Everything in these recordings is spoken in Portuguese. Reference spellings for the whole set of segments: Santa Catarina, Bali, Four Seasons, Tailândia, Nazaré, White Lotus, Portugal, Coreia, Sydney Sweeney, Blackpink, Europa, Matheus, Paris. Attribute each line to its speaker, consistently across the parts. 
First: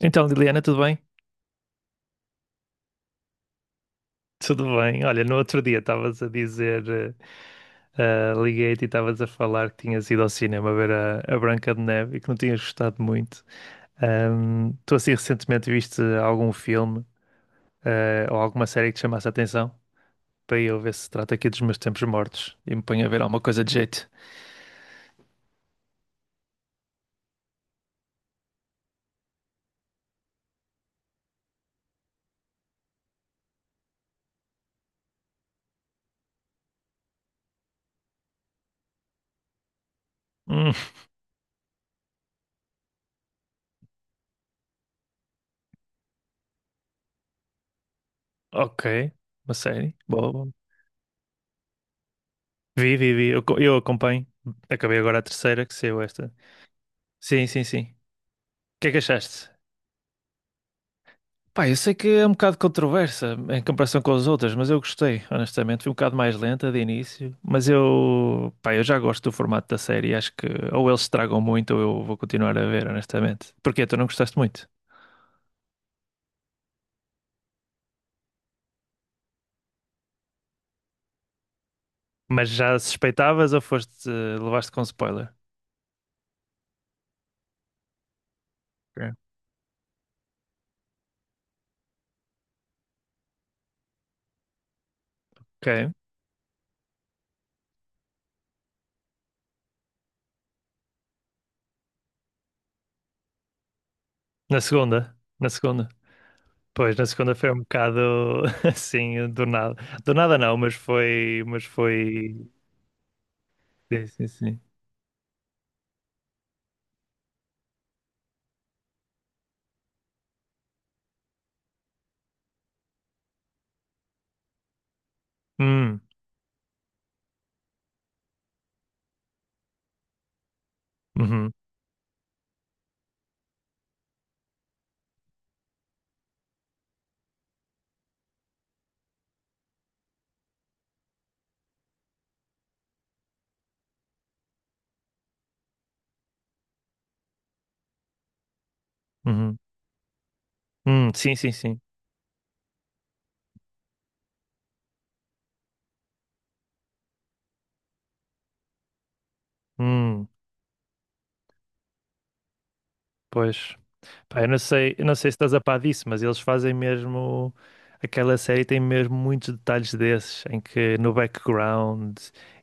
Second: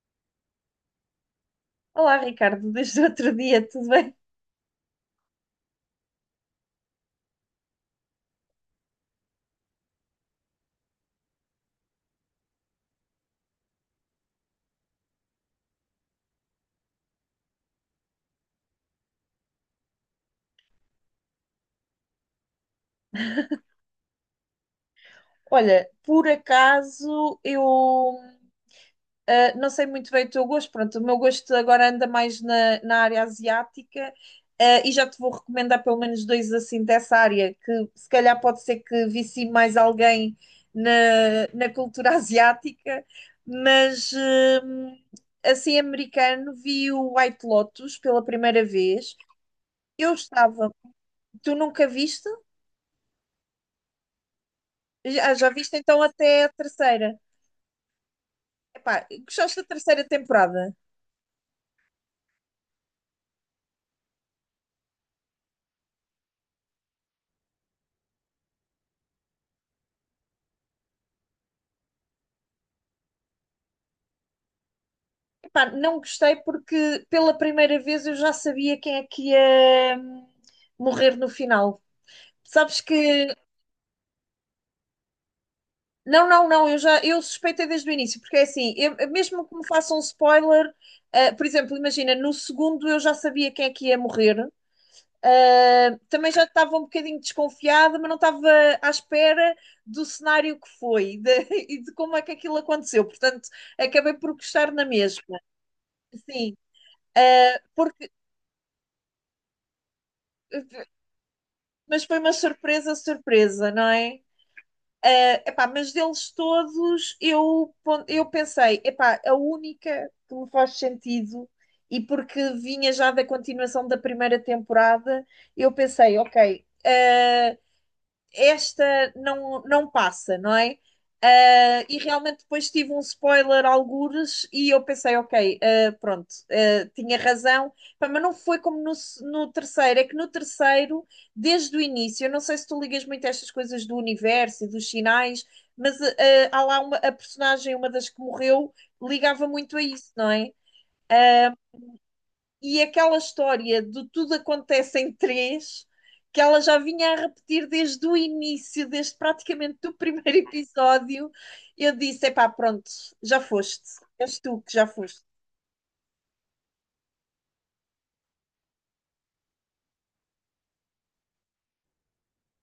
Speaker 1: Então, Liliana, tudo bem?
Speaker 2: Olá, Ricardo, desde o outro dia, tudo bem?
Speaker 1: Tudo bem. Olha, no outro dia estavas a dizer, liguei-te e estavas a falar que tinhas ido ao cinema ver a Branca de Neve e que não tinhas gostado muito. Tu assim recentemente viste algum filme, ou alguma série que te chamasse a atenção? Para eu ver se trata aqui dos meus tempos mortos e me ponho a ver alguma coisa de jeito.
Speaker 2: Olha, por acaso eu não sei muito bem o teu gosto, pronto, o meu gosto agora anda mais na área asiática, e já te vou recomendar pelo menos dois assim dessa área, que se calhar pode ser que vici mais alguém
Speaker 1: Hum,
Speaker 2: na, na cultura asiática, mas assim americano vi o White Lotus pela primeira
Speaker 1: ok.
Speaker 2: vez.
Speaker 1: Uma série?
Speaker 2: Eu
Speaker 1: Boa, boa.
Speaker 2: estava, Tu nunca viste?
Speaker 1: Vi, vi, vi. Eu acompanho. Acabei agora a
Speaker 2: Já, já
Speaker 1: terceira que
Speaker 2: viste
Speaker 1: saiu
Speaker 2: então
Speaker 1: esta.
Speaker 2: até a terceira?
Speaker 1: Sim, sim, sim. O que é
Speaker 2: Epá,
Speaker 1: que achaste?
Speaker 2: gostaste da terceira temporada?
Speaker 1: Pá, eu sei que é um bocado controversa em comparação com as outras, mas eu gostei, honestamente. Foi um bocado mais lenta de início, mas eu já gosto do formato da série. Acho que ou eles estragam muito ou eu vou continuar a ver, honestamente. Porque tu não gostaste muito,
Speaker 2: Epá, não gostei porque pela primeira vez eu já sabia quem é que ia morrer no final.
Speaker 1: mas já
Speaker 2: Sabes que.
Speaker 1: suspeitavas ou levaste com spoiler?
Speaker 2: Não, não, não, eu já eu suspeitei desde o início, porque é assim,
Speaker 1: Ok.
Speaker 2: mesmo que me façam um spoiler, por exemplo, imagina, no segundo eu já sabia quem é que ia morrer.
Speaker 1: Ok.
Speaker 2: Também já estava um bocadinho desconfiada, mas não estava à espera do cenário que foi e de como é que aquilo aconteceu. Portanto, acabei por
Speaker 1: Na
Speaker 2: gostar na
Speaker 1: segunda,
Speaker 2: mesma.
Speaker 1: na segunda.
Speaker 2: Sim,
Speaker 1: Pois, na segunda foi um
Speaker 2: uh,
Speaker 1: bocado
Speaker 2: porque,
Speaker 1: assim, do nada. Do nada não, mas foi, mas
Speaker 2: mas foi uma
Speaker 1: foi.
Speaker 2: surpresa, não
Speaker 1: Sim,
Speaker 2: é?
Speaker 1: sim, sim.
Speaker 2: Epá, mas deles todos, eu, eu pensei, epá, a única que me faz sentido, e porque vinha já da continuação da primeira temporada, eu
Speaker 1: Hum,
Speaker 2: pensei, ok. Esta não, não passa, não é?
Speaker 1: uhum,
Speaker 2: Ah, e realmente depois tive um spoiler algures e eu pensei, ok, ah, pronto, ah, tinha razão. Pá, mas não foi como no, no terceiro, é que no terceiro, desde o início, eu não sei se tu ligas muito a estas coisas do universo e dos sinais, mas há lá a personagem, uma das que morreu, ligava
Speaker 1: uhum.
Speaker 2: muito a isso, não é?
Speaker 1: Sim, sim, sim.
Speaker 2: E aquela história de tudo acontece em três, que ela já vinha a repetir desde o início, desde praticamente do
Speaker 1: Hum,
Speaker 2: primeiro episódio, eu disse: epá, pronto, já
Speaker 1: pois.
Speaker 2: foste, és
Speaker 1: Pá,
Speaker 2: tu que já
Speaker 1: eu não
Speaker 2: foste.
Speaker 1: sei se estás a par disso, mas eles fazem mesmo. Aquela série tem mesmo muitos detalhes desses, em que no background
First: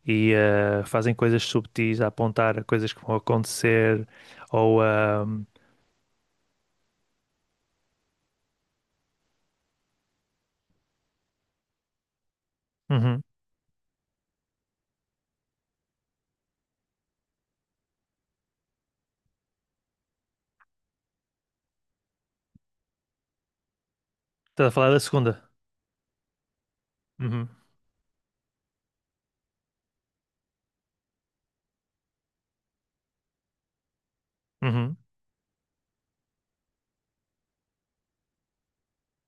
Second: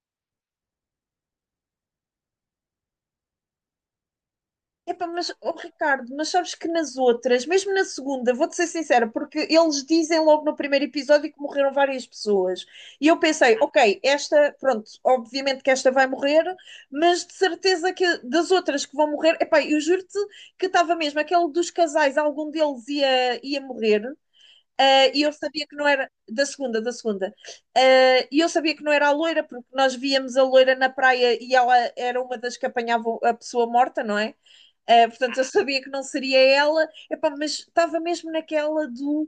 Speaker 1: fazem coisas subtis a apontar a coisas que vão acontecer. Ou.
Speaker 2: Epá,
Speaker 1: ah,
Speaker 2: mas, oh, Ricardo, mas sabes que nas outras, mesmo na segunda, vou-te ser sincera, porque eles dizem logo no primeiro episódio que morreram várias pessoas. E eu
Speaker 1: uhum.
Speaker 2: pensei, ok, esta, pronto, obviamente que esta vai morrer, mas de certeza que das outras que vão morrer, epá, eu juro-te que estava mesmo, aquele dos casais, algum deles ia morrer.
Speaker 1: Estás a falar da
Speaker 2: E eu
Speaker 1: segunda?
Speaker 2: sabia que não era da segunda,
Speaker 1: Uhum,
Speaker 2: E eu sabia que não era a loira, porque nós víamos a loira na praia e ela era uma das que apanhavam a pessoa morta, não é?
Speaker 1: uhum,
Speaker 2: Portanto, eu sabia que não seria ela. Epá, mas estava mesmo naquela do.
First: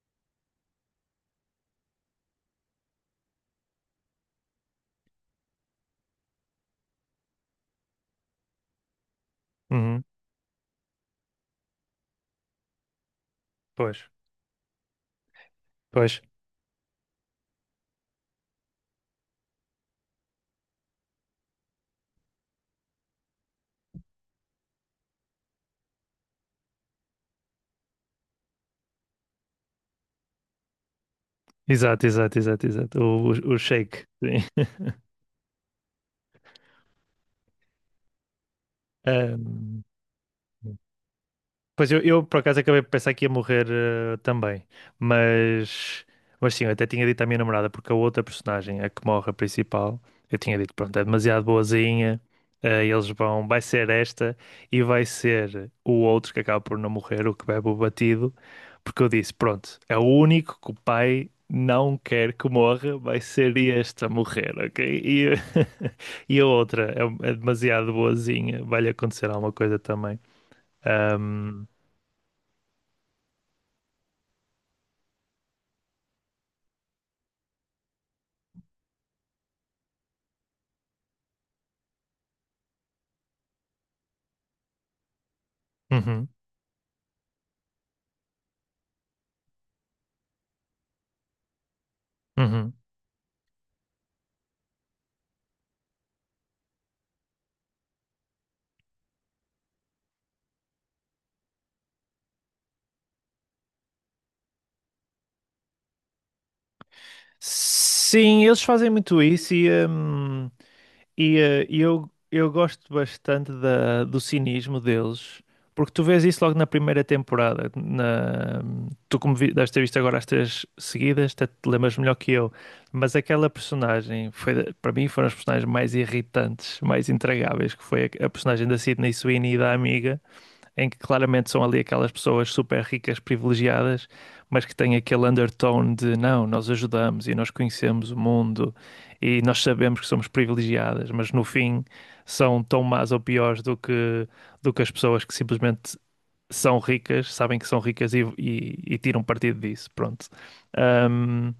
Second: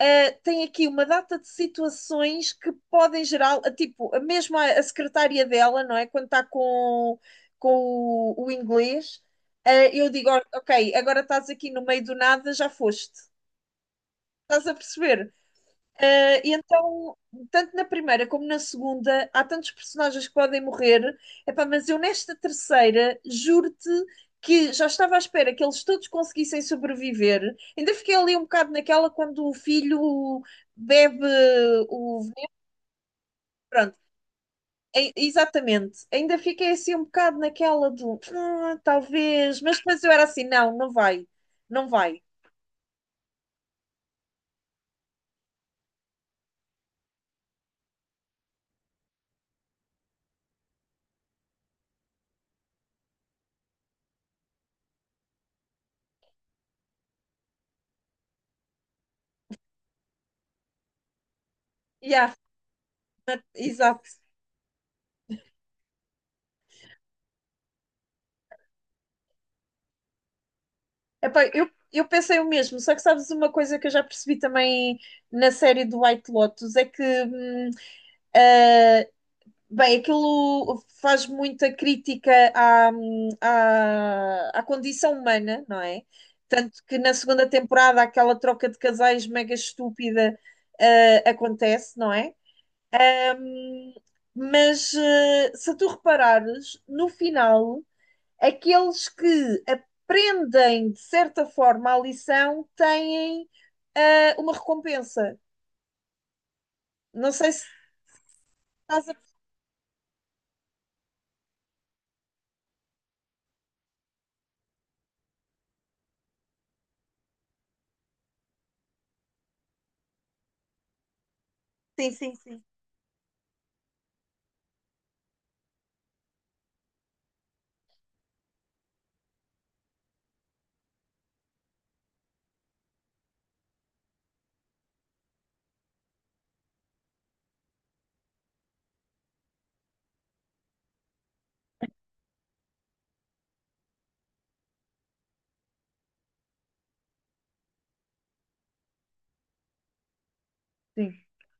Speaker 2: Tem aqui uma data de situações que podem gerar. Tipo, a mesma a secretária dela, não é? Quando está com o inglês,
Speaker 1: uhum.
Speaker 2: eu digo: ok, agora estás aqui no meio do nada, já foste.
Speaker 1: Pois,
Speaker 2: Estás a perceber?
Speaker 1: pois.
Speaker 2: E então, tanto na primeira como na segunda, há tantos personagens que podem morrer. Epá, mas eu nesta terceira, juro-te que já estava à espera que eles todos conseguissem sobreviver. Ainda fiquei ali um bocado naquela quando o filho bebe
Speaker 1: Exato,
Speaker 2: o
Speaker 1: exato,
Speaker 2: veneno.
Speaker 1: exato, exato. O
Speaker 2: Pronto,
Speaker 1: shake. Sim.
Speaker 2: exatamente. Ainda fiquei assim um bocado naquela do "Ah,
Speaker 1: Ah,
Speaker 2: talvez", mas depois eu era assim, não, não vai, não
Speaker 1: pois
Speaker 2: vai.
Speaker 1: eu, por acaso acabei de pensar que ia morrer também, mas, mas sim, eu até tinha dito à minha namorada, porque a outra personagem, a que morre, a principal, eu tinha dito, pronto, é demasiado boazinha, eles vão, vai ser esta e vai ser o outro que acaba por não morrer, o que bebe o batido, porque eu disse, pronto, é o único que o pai não quer
Speaker 2: Yeah,
Speaker 1: que morra, vai ser
Speaker 2: exato.
Speaker 1: este a morrer, ok? E, e a outra é, é demasiado boazinha, vai-lhe acontecer alguma coisa também.
Speaker 2: Epá, eu pensei o mesmo, só que sabes uma coisa que eu já percebi também na série do White Lotus é que, eh, bem, aquilo faz muita crítica à, à condição humana, não é?
Speaker 1: Uhum,
Speaker 2: Tanto que na segunda temporada aquela troca de casais mega estúpida, acontece, não é?
Speaker 1: uhum.
Speaker 2: Hum, mas se tu reparares, no final aqueles que aprendem, de certa forma, a lição têm uma recompensa. Não sei se
Speaker 1: Sim, eles fazem
Speaker 2: estás a.
Speaker 1: muito isso e, e eu gosto bastante da, do cinismo deles, porque tu vês isso logo na primeira temporada. Na, tu, como vi, deves ter visto agora as três seguidas, até te lembras
Speaker 2: Sim,
Speaker 1: melhor que
Speaker 2: sim,
Speaker 1: eu,
Speaker 2: sim.
Speaker 1: mas aquela personagem, foi, para mim, foram as personagens mais irritantes, mais intragáveis, que foi a personagem da Sydney Sweeney e da amiga, em que claramente são ali aquelas pessoas super ricas, privilegiadas, mas que têm aquele undertone de não, nós ajudamos e nós conhecemos o mundo e nós sabemos que somos privilegiadas, mas no fim são tão más ou piores do que as pessoas que simplesmente são ricas, sabem que são ricas e tiram partido disso. Pronto.
Speaker 2: Sim,
Speaker 1: Ahm,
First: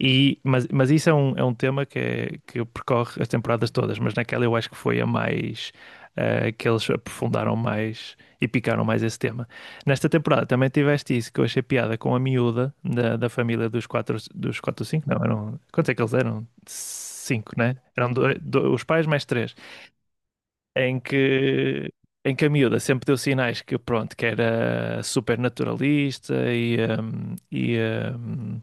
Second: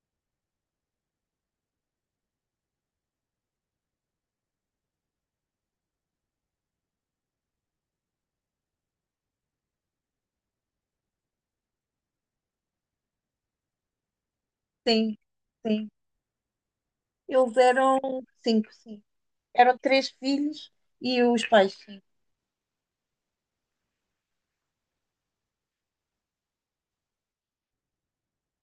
Speaker 1: e, mas isso é é um tema que, que percorre as temporadas todas, mas naquela eu acho que foi a mais, que eles aprofundaram mais e picaram mais esse tema. Nesta temporada também tiveste isso, que eu achei piada com a miúda da família dos quatro ou cinco,
Speaker 2: sim,
Speaker 1: não, eram,
Speaker 2: sim.
Speaker 1: quantos é que eles eram? Cinco,
Speaker 2: Eles
Speaker 1: né?
Speaker 2: eram
Speaker 1: Eram dois,
Speaker 2: cinco,
Speaker 1: os
Speaker 2: sim.
Speaker 1: pais mais três,
Speaker 2: Eram três filhos
Speaker 1: em
Speaker 2: e os pais,
Speaker 1: que,
Speaker 2: sim.
Speaker 1: em que a miúda sempre deu sinais que, pronto, que era super naturalista e, hum, e hum,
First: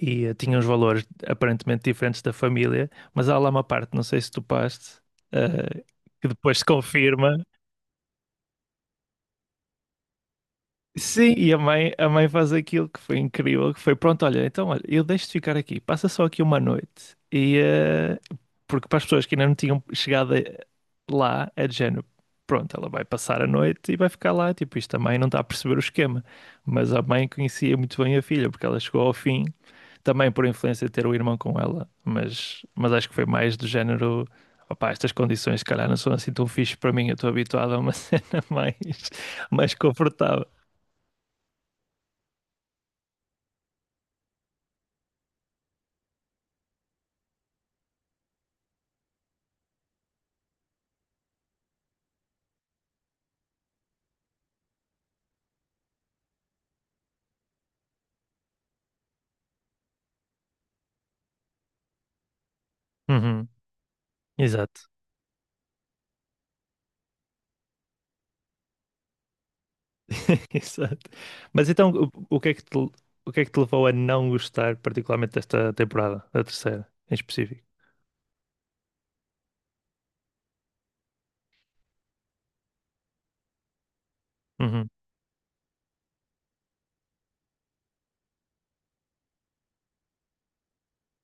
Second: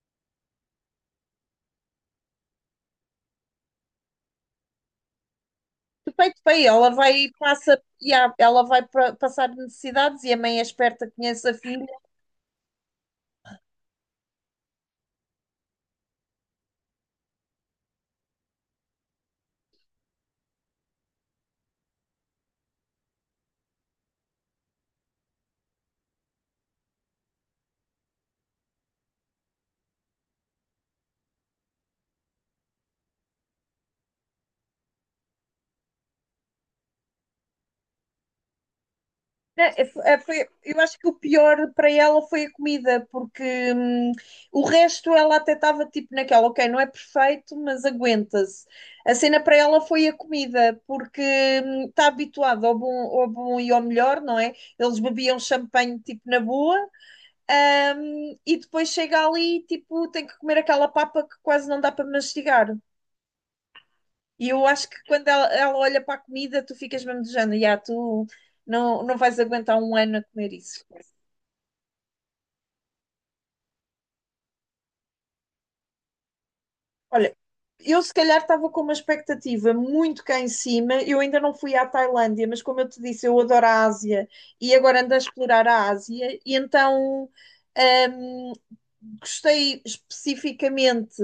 Speaker 1: e eh, tinha uns valores aparentemente diferentes da família, mas há lá uma parte, não sei se tu paste, eh,
Speaker 2: De
Speaker 1: que
Speaker 2: peito para
Speaker 1: depois se
Speaker 2: aí, ela vai
Speaker 1: confirma.
Speaker 2: passa, ela vai passar necessidades e a mãe é esperta,
Speaker 1: Sim,
Speaker 2: conhece
Speaker 1: e
Speaker 2: a filha.
Speaker 1: a mãe faz aquilo que foi incrível, que foi pronto, olha, então olha, eu deixo-te ficar aqui, passa só aqui uma noite. E porque para as pessoas que ainda não tinham chegado lá, é de género, pronto, ela vai passar a noite e vai ficar lá, tipo, isto a mãe não está a perceber o esquema. Mas a mãe conhecia muito bem a filha, porque ela chegou ao fim também por influência de ter o irmão com ela, mas acho que foi mais do género. Opá, estas condições, se calhar, não são assim tão fixe para mim. Eu estou habituado a uma cena mais,
Speaker 2: Né,
Speaker 1: mais
Speaker 2: É, é,
Speaker 1: confortável.
Speaker 2: eu acho que o pior para ela foi a comida, porque hum, o resto ela até estava tipo naquela, ok, não é perfeito, mas aguenta-se. A cena para ela foi a comida, porque está habituada ao bom e ao melhor, não é? Eles bebiam champanhe tipo na boa, e depois chega ali e tipo tem que comer aquela papa que quase não dá para mastigar.
Speaker 1: Uhum,
Speaker 2: E eu
Speaker 1: exato.
Speaker 2: acho que quando ela olha para a comida, tu ficas mesmo de género, "Ya, tu não, não vais aguentar um ano a comer isso".
Speaker 1: Exato. Mas então, o que é que te, o que é que te levou a não gostar particularmente desta temporada, da terceira, em
Speaker 2: Olha,
Speaker 1: específico?
Speaker 2: eu se calhar estava com uma expectativa muito cá em cima. Eu ainda não fui à Tailândia, mas como eu te disse, eu adoro a Ásia e
Speaker 1: Uhum,
Speaker 2: agora ando a explorar a Ásia. E então, hum, gostei especificamente.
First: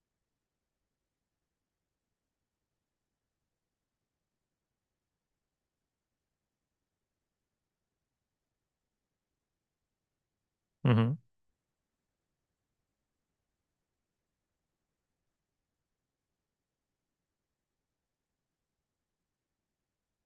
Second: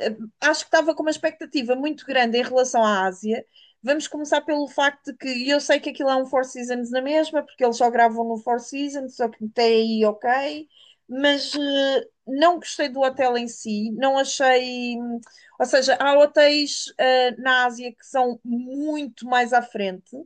Speaker 2: Eh, Acho que estava com uma expectativa muito grande em relação à Ásia. Vamos começar pelo facto de que e eu sei que aquilo é um Four Seasons na mesma, porque eles só gravam no Four Seasons, só que até aí ok,
Speaker 1: uhum,
Speaker 2: mas não gostei do hotel em si, não achei. Ou seja, há hotéis na Ásia que são muito mais à frente.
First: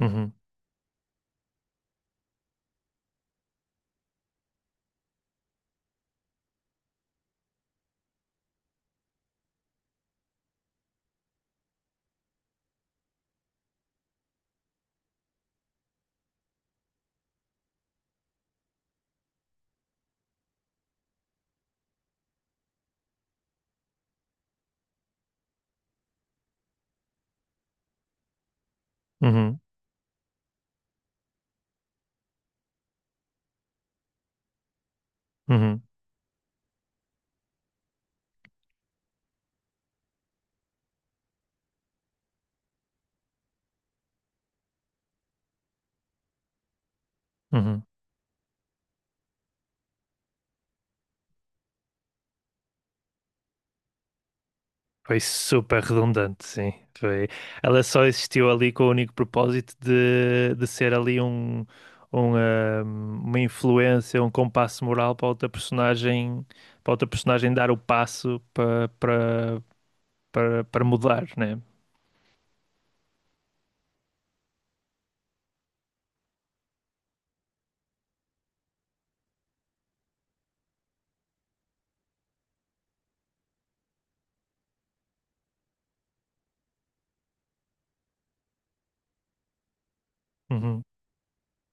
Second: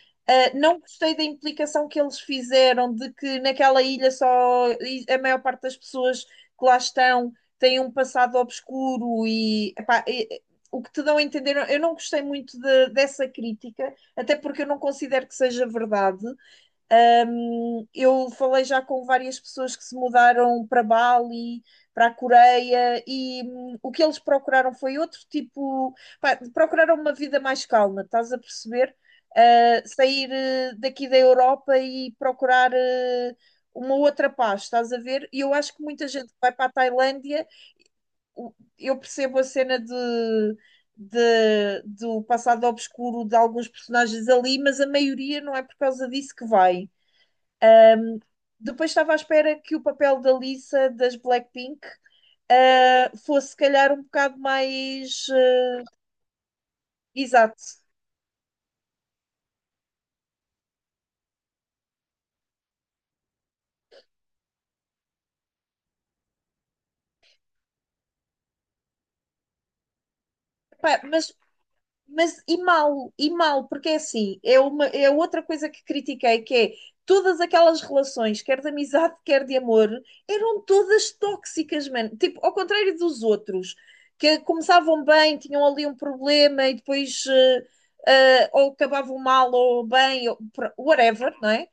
Speaker 1: uhum,
Speaker 2: Não gostei da implicação que eles fizeram de que naquela ilha só a maior parte das pessoas que lá estão têm um passado obscuro e, epá, o que te dão a entender. Eu não gostei muito dessa crítica, até porque eu não considero que seja verdade. Um, eu falei já com várias pessoas que se mudaram para Bali, para a Coreia, e o que eles procuraram foi outro tipo. Pá, procuraram uma vida mais calma, estás a perceber?
Speaker 1: uhum,
Speaker 2: Sair daqui da Europa e procurar uma outra paz, estás a ver? E eu acho
Speaker 1: uhum,
Speaker 2: que muita gente que vai para a Tailândia, eu percebo a cena de. Do passado obscuro de alguns personagens ali, mas a maioria não é por causa disso que vai.
Speaker 1: uhum, uhum.
Speaker 2: Depois estava à espera que o papel da Lisa das Blackpink fosse, se calhar, um bocado
Speaker 1: Foi
Speaker 2: mais
Speaker 1: super redundante, sim. Foi...
Speaker 2: exato.
Speaker 1: Ela só existiu ali com o único propósito de ser ali um, uma influência, um compasso moral para outra personagem dar o passo para, para, para, para
Speaker 2: Pá,
Speaker 1: mudar,
Speaker 2: mas,
Speaker 1: né?
Speaker 2: e mal, porque é assim, é outra coisa que critiquei, que é todas aquelas relações, quer de amizade, quer de amor, eram todas tóxicas, mano. Tipo, ao contrário dos outros, que começavam bem, tinham ali um problema e depois ou acabavam mal ou bem, ou,
Speaker 1: Uhum,
Speaker 2: whatever, não é?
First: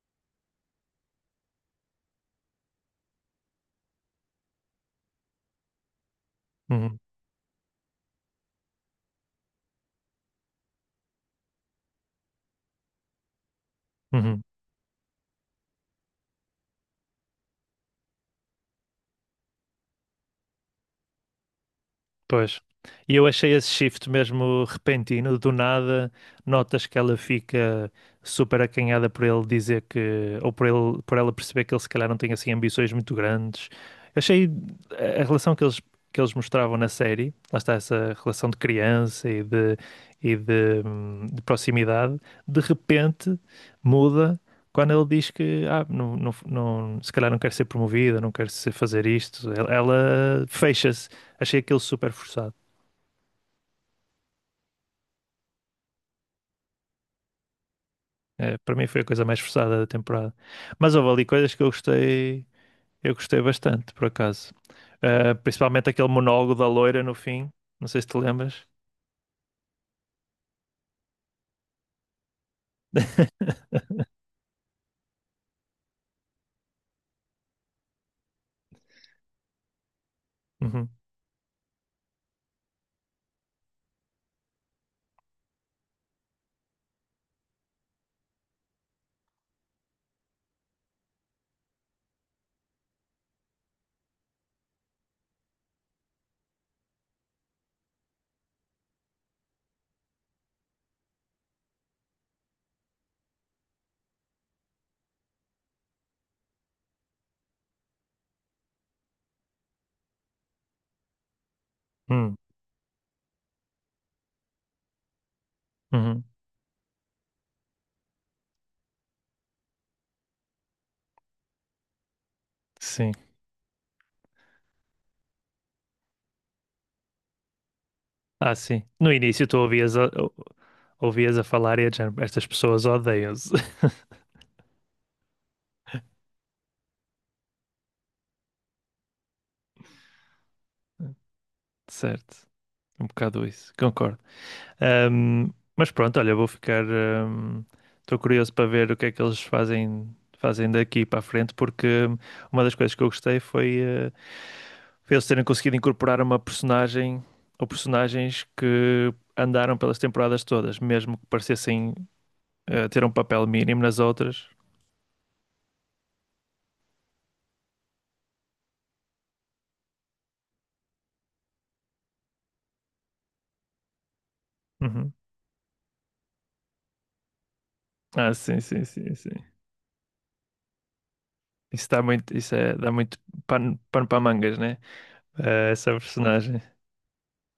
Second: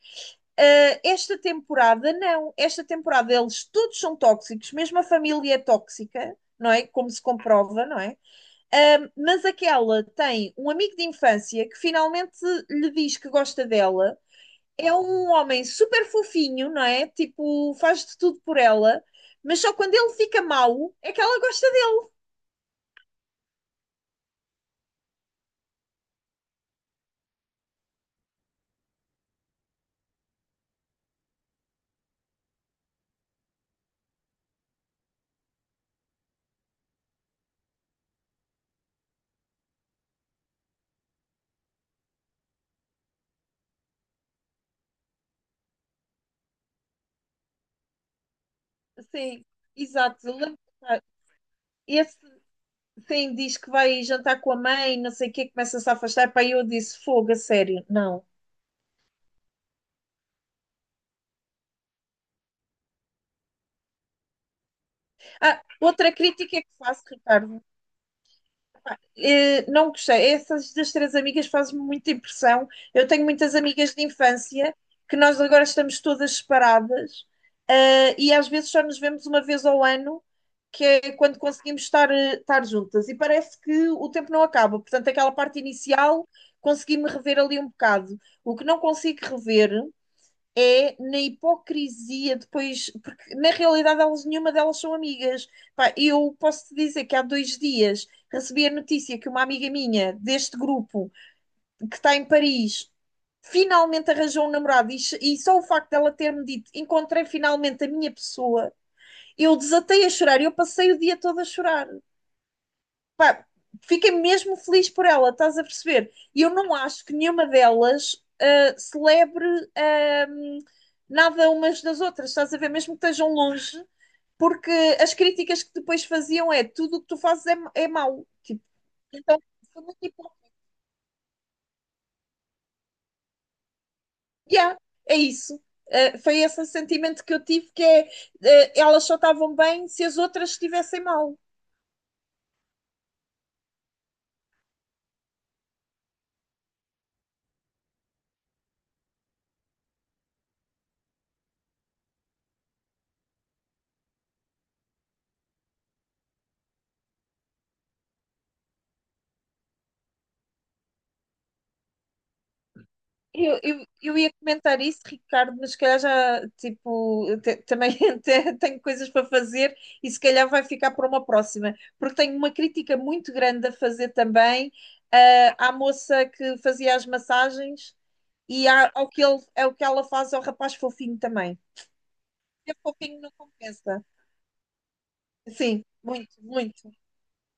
Speaker 2: Esta temporada, não. Esta temporada eles todos são tóxicos, mesmo a família é tóxica, não é?
Speaker 1: uhum,
Speaker 2: Como se comprova, não é? Mas aquela tem um amigo de infância que finalmente lhe diz que gosta dela.
Speaker 1: uhum.
Speaker 2: É um homem super fofinho, não é? Tipo, faz de tudo por ela, mas só quando ele fica mau é que ela gosta dele.
Speaker 1: Pois. E eu achei esse shift mesmo repentino, do nada, notas que ela fica super acanhada por ele dizer que, ou por ele, por ela perceber que ele se calhar não tem assim ambições muito grandes. Eu achei a relação que eles mostravam na série, lá está essa relação de criança e de, de proximidade, de repente muda quando ele diz que não, não, se calhar não quer ser promovida, não quer ser fazer
Speaker 2: Sim,
Speaker 1: isto. Ela ela
Speaker 2: exato.
Speaker 1: fecha-se. Achei aquilo super
Speaker 2: Esse,
Speaker 1: forçado.
Speaker 2: sim, diz que vai jantar com a mãe, não sei o quê, começa-se a afastar. Pá, eu disse, fogo, a sério, não.
Speaker 1: É, para mim foi a coisa mais forçada da temporada. Mas houve ali coisas que eu gostei bastante, por acaso. Ah,
Speaker 2: Ah,
Speaker 1: principalmente aquele
Speaker 2: outra
Speaker 1: monólogo
Speaker 2: crítica
Speaker 1: da
Speaker 2: que
Speaker 1: loira
Speaker 2: faço,
Speaker 1: no fim.
Speaker 2: Ricardo,
Speaker 1: Não sei se te lembras.
Speaker 2: não gostei. Essas das três amigas fazem-me muita impressão. Eu tenho muitas amigas de infância que nós agora estamos todas separadas, e às vezes só nos vemos uma vez ao ano, que
Speaker 1: Uhum,
Speaker 2: é quando conseguimos estar, estar juntas. E parece que o tempo não acaba. Portanto, aquela parte inicial consegui-me rever ali um bocado. O que não consigo rever é na hipocrisia depois, porque na realidade elas, nenhuma delas são amigas. Pá, eu posso te dizer que há dois dias recebi a notícia que uma amiga minha deste grupo, que está em Paris, finalmente arranjou um namorado e só o facto dela ter-me dito encontrei finalmente a minha pessoa, eu desatei a chorar, eu passei o dia todo a chorar,
Speaker 1: uhum,
Speaker 2: pá, fiquei mesmo feliz por ela, estás a perceber?
Speaker 1: uhum.
Speaker 2: E eu não acho que nenhuma delas celebre um, nada umas das outras, estás a ver? Mesmo que
Speaker 1: Sim.
Speaker 2: estejam longe, porque as críticas que depois faziam é tudo o que tu fazes é, é mau.
Speaker 1: Ah,
Speaker 2: Tipo,
Speaker 1: sim. No
Speaker 2: então,
Speaker 1: início tu
Speaker 2: foi
Speaker 1: ouvias
Speaker 2: muito tipo,
Speaker 1: ouvias a falar e a dizer, estas pessoas odeiam-se.
Speaker 2: yeah, é isso. Foi esse sentimento que eu tive que é, elas só estavam bem se as outras estivessem mal.
Speaker 1: Certo. Um bocado isso. Concordo. Mas pronto, olha, vou ficar. Estou curioso para ver o que é que eles fazem, fazem daqui para a frente, porque uma das coisas que eu gostei foi, foi eles terem conseguido incorporar uma personagem ou personagens que andaram pelas temporadas todas, mesmo que parecessem ter um papel
Speaker 2: Eu,
Speaker 1: mínimo
Speaker 2: eu,
Speaker 1: nas
Speaker 2: eu ia
Speaker 1: outras.
Speaker 2: comentar isso, Ricardo, mas se calhar já, tipo, também tenho coisas para fazer e se calhar vai ficar para uma próxima, porque tenho uma crítica muito grande a fazer também,
Speaker 1: Uhum.
Speaker 2: ah, à moça que fazia as massagens
Speaker 1: Ah, sim, sim,
Speaker 2: ao
Speaker 1: sim,
Speaker 2: que
Speaker 1: sim.
Speaker 2: ela faz ao rapaz fofinho também.
Speaker 1: Isso dá muito,
Speaker 2: É
Speaker 1: dá muito
Speaker 2: fofinho não
Speaker 1: pano,
Speaker 2: compensa.
Speaker 1: pano para mangas, né?
Speaker 2: Sim,
Speaker 1: Essa
Speaker 2: muito,
Speaker 1: personagem.
Speaker 2: muito.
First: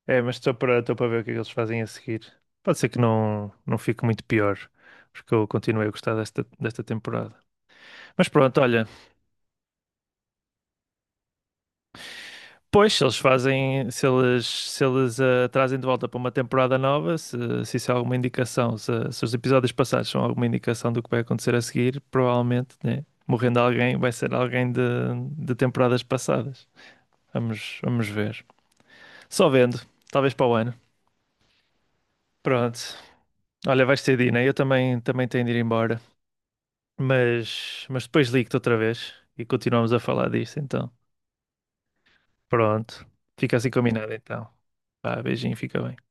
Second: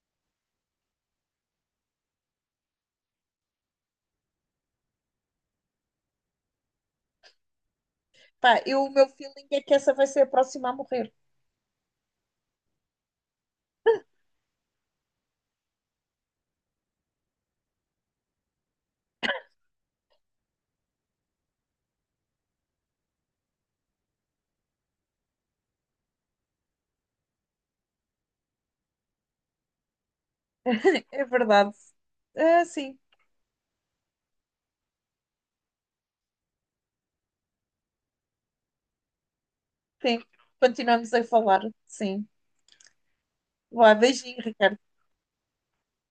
Speaker 1: É, mas estou para, estou para ver o que é que eles fazem a seguir. Pode ser que não, não fique muito pior, porque eu continuei a gostar desta, desta temporada. Mas pronto,
Speaker 2: Pá, eu,
Speaker 1: olha,
Speaker 2: o meu feeling é que essa vai ser a próxima a morrer.
Speaker 1: pois se eles fazem, se eles, se eles trazem de volta para uma temporada nova, se isso é alguma indicação, se os episódios passados são alguma indicação do que vai acontecer a seguir, provavelmente, né, morrendo alguém, vai ser alguém de temporadas passadas. Vamos, vamos ver. Só vendo, talvez para o ano.
Speaker 2: É verdade. Ah,
Speaker 1: Pronto.
Speaker 2: sim,
Speaker 1: Olha, vais ter de ir, né? Eu também, também tenho de ir embora. Mas depois ligo-te outra vez e continuamos a
Speaker 2: sim.
Speaker 1: falar disto, então.
Speaker 2: Continuamos a falar, sim.
Speaker 1: Pronto. Fica assim
Speaker 2: Boa,
Speaker 1: combinado,
Speaker 2: beijinho,
Speaker 1: então.
Speaker 2: Ricardo.
Speaker 1: Vá, beijinho, fica bem.